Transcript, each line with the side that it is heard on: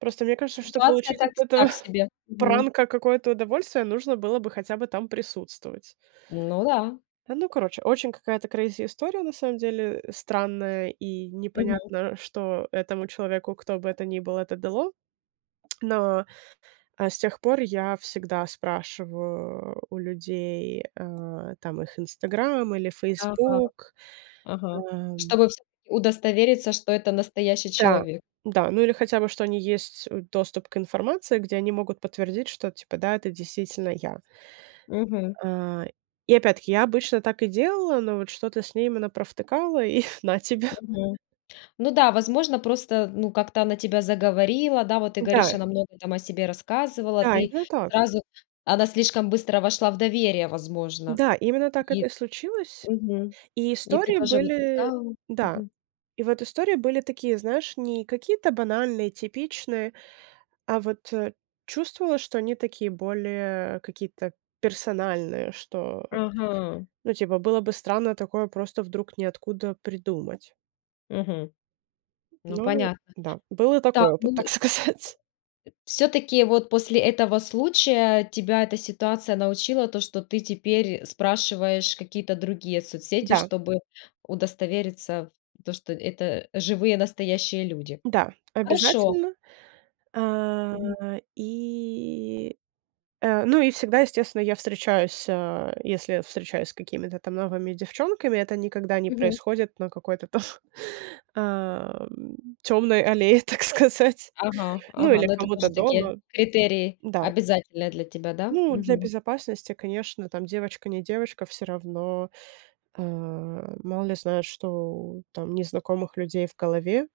right: Просто мне кажется, что
left: Ситуация
right: получить
left: так
right: от этого
left: так себе. Мгм.
right: пранка какое-то удовольствие, нужно было бы хотя бы там присутствовать.
left: Ну да.
right: А, ну, короче. Очень какая-то крейзи история, на самом деле, э, странная, и
left: Мгм.
right: непонятно, что этому человеку, кто бы это ни был, это дало. Но, э, с тех пор я всегда спрашиваю у людей, э, там, их "Инстаграм" или
left: Ага.
right: "Фейсбук".
left: Ага.
right: Ам.
left: Чтобы всё-таки удостовериться, что это настоящий
right: Да,
left: человек.
right: да, ну, или хотя бы, что они есть, э- доступ к информации, где они могут подтвердить, что типа, да, это действительно я.
left: Мгм.
right: А, и опять-таки, я обычно так и делала, но вот что-то с ней мы напровтыкала и на тебе.
left: Мгм. Ну да, возможно, просто, э, ну, как-то она тебя заговорила, да, вот ты
right: Да.
left: говоришь, она много там о себе рассказывала,
right: Да,
left: ты
right: именно так.
left: сразу она слишком быстро вошла в доверие, возможно.
right: Да, именно так
left: И
right: это и случилось.
left: Мгм,
right: И
left: и ты
right: истории
left: тоже вот
right: были
left: искала
right: да,
left: Мгм.
right: и вот истории были такие, знаешь, не какие-то банальные, типичные, а вот, э, чувствовала, что они такие более какие-то персональные, что,
left: Ага.
right: ну, типа, было бы странно такое просто вдруг ниоткуда придумать.
left: Мгм. Ну,
right: Ну
left: понятно
right: да, был и
left: так,
right: такой
left: ну,
right: опыт, так
left: и
right: сказать.
left: всё-таки, вот, после этого случая тебя эта ситуация научила то, что ты теперь спрашиваешь какие-то другие соцсети,
right: Да.
left: чтобы удостовериться в то, что это живые, настоящие люди?
right: Да,
left: Хорошо.
right: обязательно. А,
left: Мгм.
right: и э, ну и всегда, естественно, я встречаюсь а, если встречаюсь с какими-то там новыми девчонками, это никогда не
left: Мгм.
right: происходит на какой-то там, ам, тёмной аллее, так сказать.
left: Ага,
right: Ну,
left: ага.
right: или
left: Ну, это
right: кому-то
left: тоже такие
right: дома.
left: критерии
right: Да.
left: обязательные для тебя, да?
right: Ну, для
left: Мгм.
right: безопасности, конечно, там девочка не девочка, всё равно, а, мало ли знают, что там незнакомых людей в голове.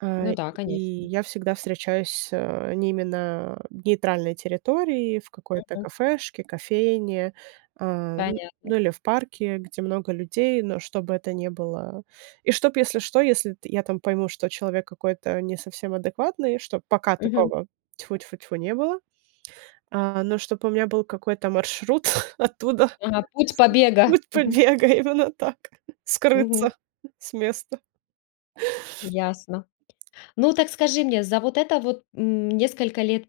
right: А,
left: Ну да,
right: и
left: конечно.
right: я всегда встречаюсь, э, не именно нейтральной территории, в какой-то
left: Мгм.
right: кафешке, кофейне, а, н ну,
left: Понятно.
right: или в парке, где много людей, но чтобы это не было и чтоб, если что, если т я там пойму, что человек какой-то не совсем адекватный, что пока
left: Мгм.
right: такого, тьфу-тьфу-тьфу, не было. А, но чтоб у меня был какой-то маршрут оттуда,
left: Ага. Путь побега.
right: путь
left: Мгм.
right: побега- именно так,
left: Мгм.
right: скрыться с места.
left: Ясно. Ну, так скажи мне, за вот это вот н несколько лет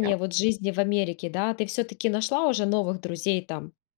right: Да.
left: вот жизни в Америке, да, ты всё-таки нашла уже новых друзей там?